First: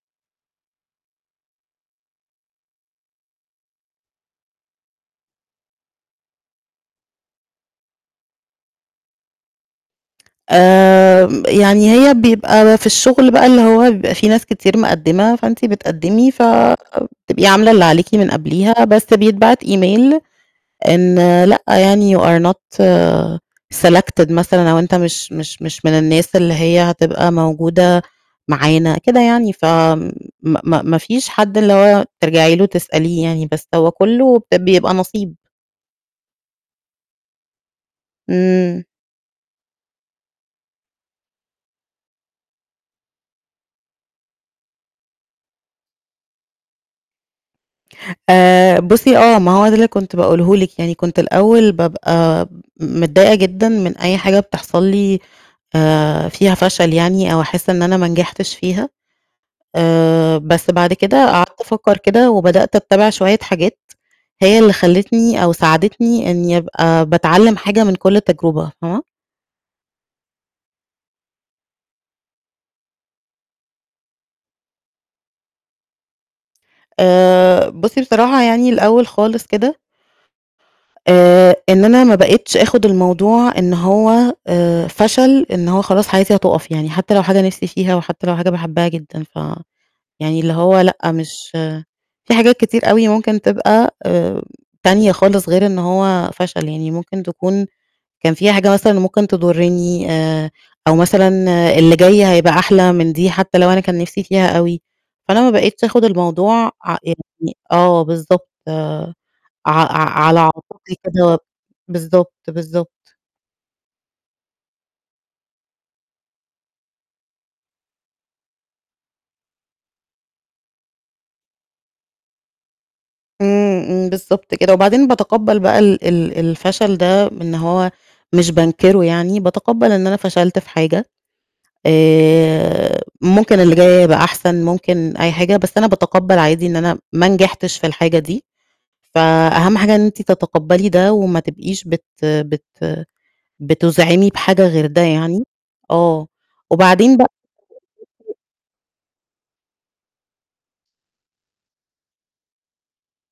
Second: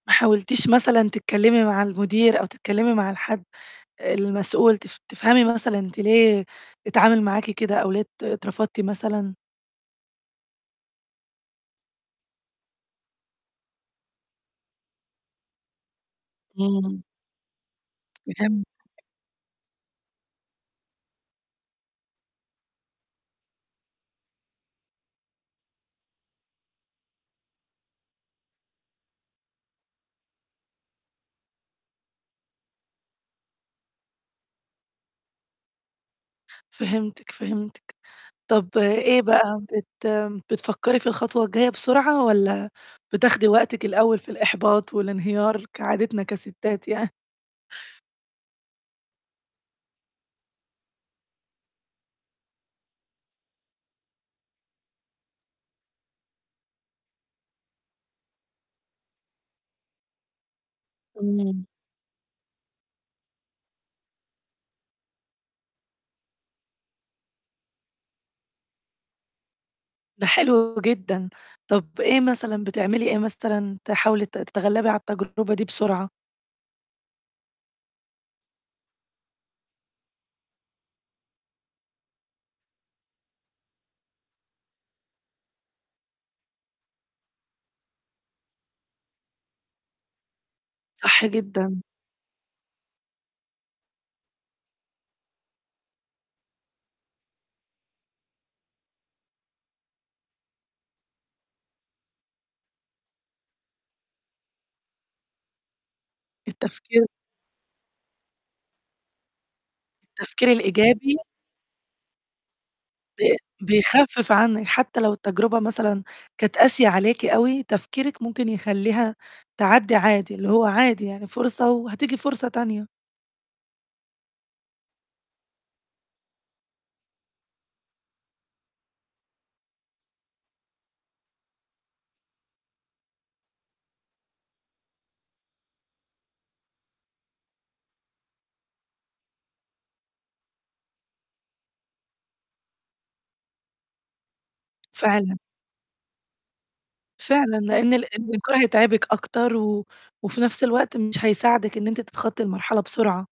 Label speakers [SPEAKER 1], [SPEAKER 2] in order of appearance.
[SPEAKER 1] ما حاولتيش مثلًا تتكلّمي مع المدير أو تتكلّمي مع الحد المسؤول، تف تفهمي مثلًا أنتِ ليه اتعامل معاكِ كده، أو ليه ات اترفضتِ مثلًا؟
[SPEAKER 2] آمم، يعني هي بيبقى في الشغل بقى اللي هو بيبقى في ناس كتير مقدّمة، فأنتِ بتقدّمي ف
[SPEAKER 1] إمم.
[SPEAKER 2] بتبقي عاملة اللي عليكِ من قبليها،
[SPEAKER 1] فهمتِك.
[SPEAKER 2] بس بيتبعت email، إن لأ يعني you are not selected مثلًا، أو أنت مش مش مش من الناس اللي هي هتبقى موجودة معانا، كده يعني، ف آمم، م م ما فيش حد اللي هو ترجعي له تسأليه يعني، بس هو كلّه ب بيبقى نَصيب.
[SPEAKER 1] فهمتِك، فهمتِك. طَب
[SPEAKER 2] إمم.
[SPEAKER 1] إيه بقى؟ بت بتفكّري في الخطوة الجايّة بسرعة، والّا بتاخدي وقتِك الأوّل في الإحباط والانهيار كعادتنا كَسِتّات يع
[SPEAKER 2] آآ بُصّي آه ما هو ده اللي كنت باقوله لِك، يعني كنت الأوّل بابقى م متضايقة جدًا من أي حاجة بتحصل لي آآ فيها فشل يعني، أو أحس إن أنا ما نجحتش فيها. آآ بس بعد كده قعدت
[SPEAKER 1] إمم.
[SPEAKER 2] أفكّر كده، وبدأت أتّبِع شويّة حاجات، هي اللي خلّتني أو ساعدتني إني أبقى باتعلّم حاجة من كلّ تجربة، فاهمة؟
[SPEAKER 1] ده حلو جدًا. طَب إيه مثلًا بتعملي إيه مثلًا تحاولي ت تتغلّبي على التجربة دي بسرعة؟
[SPEAKER 2] آآ، بُصّي بصراحة يعني الأوّل خالص كده آآ إن أنا ما بقيتش آخد الموضوع إن هو آآ فشل، إن هو خلاص حياتي هتقف يعني، حتّى لو حاجة نِفْسي فيها، وحتّى لو حاجة باحبها جدًا، ف يعني اللي هو لأ
[SPEAKER 1] صح
[SPEAKER 2] مش
[SPEAKER 1] جدًا.
[SPEAKER 2] في حاجات كتير أوي ممكن تبقى آمم تانية خالص غير إن هو فشل، يعني ممكن تكون كان في حاجة مثلًا ممكن تضرّني، آآ أو مثلًا اللي جاي هيبقى أحلى من دي حتّى لو أنا كان نِفْسي فيها أوي، فأنا ما بقيتش آخد الموضوع ع
[SPEAKER 1] التفكير
[SPEAKER 2] يعني آه بالضبط، آآ ع ع على
[SPEAKER 1] التفكير
[SPEAKER 2] عاتقي
[SPEAKER 1] الإيجابي
[SPEAKER 2] كده بالضبط، بالضبط.
[SPEAKER 1] ب بيخفّف عنِك، حتّى لو التجربة مثلًا كانت قاسية عليكِ أوي، تفكيرِك ممكن يخلّيها تعدِّي عادي، اللي هو عادي يعني فرصة وهتيجي فرصة تانية.
[SPEAKER 2] إمم، إمم بالضبط كده، وبعدين بَاتَقبّل بقى ال ال الفشل ده إن هو مش بانكره يعني، بَاتَقبّل إن أنا فشلت في حاجة، آآ ممكن اللي جاي يبقى أحسن، ممكن أي حاجة، بس أنا بَاتَقبّل عادي إن أنا ما نجحتش في الحاجة دي، فأهم حاجة إن أنتِ تَتَقبّلي ده، وما تبقيش بت بت بتُزعِمي بحاجة غير ده
[SPEAKER 1] فعلًا.
[SPEAKER 2] يعني، آه، وبعدين بق
[SPEAKER 1] فعلًا، لإن ال الإنكار هيتعبِك أكتر، و وفي نَفْس الوقت مش هيساعدِك إن أنتِ تتخطي المرحلة بسرعة.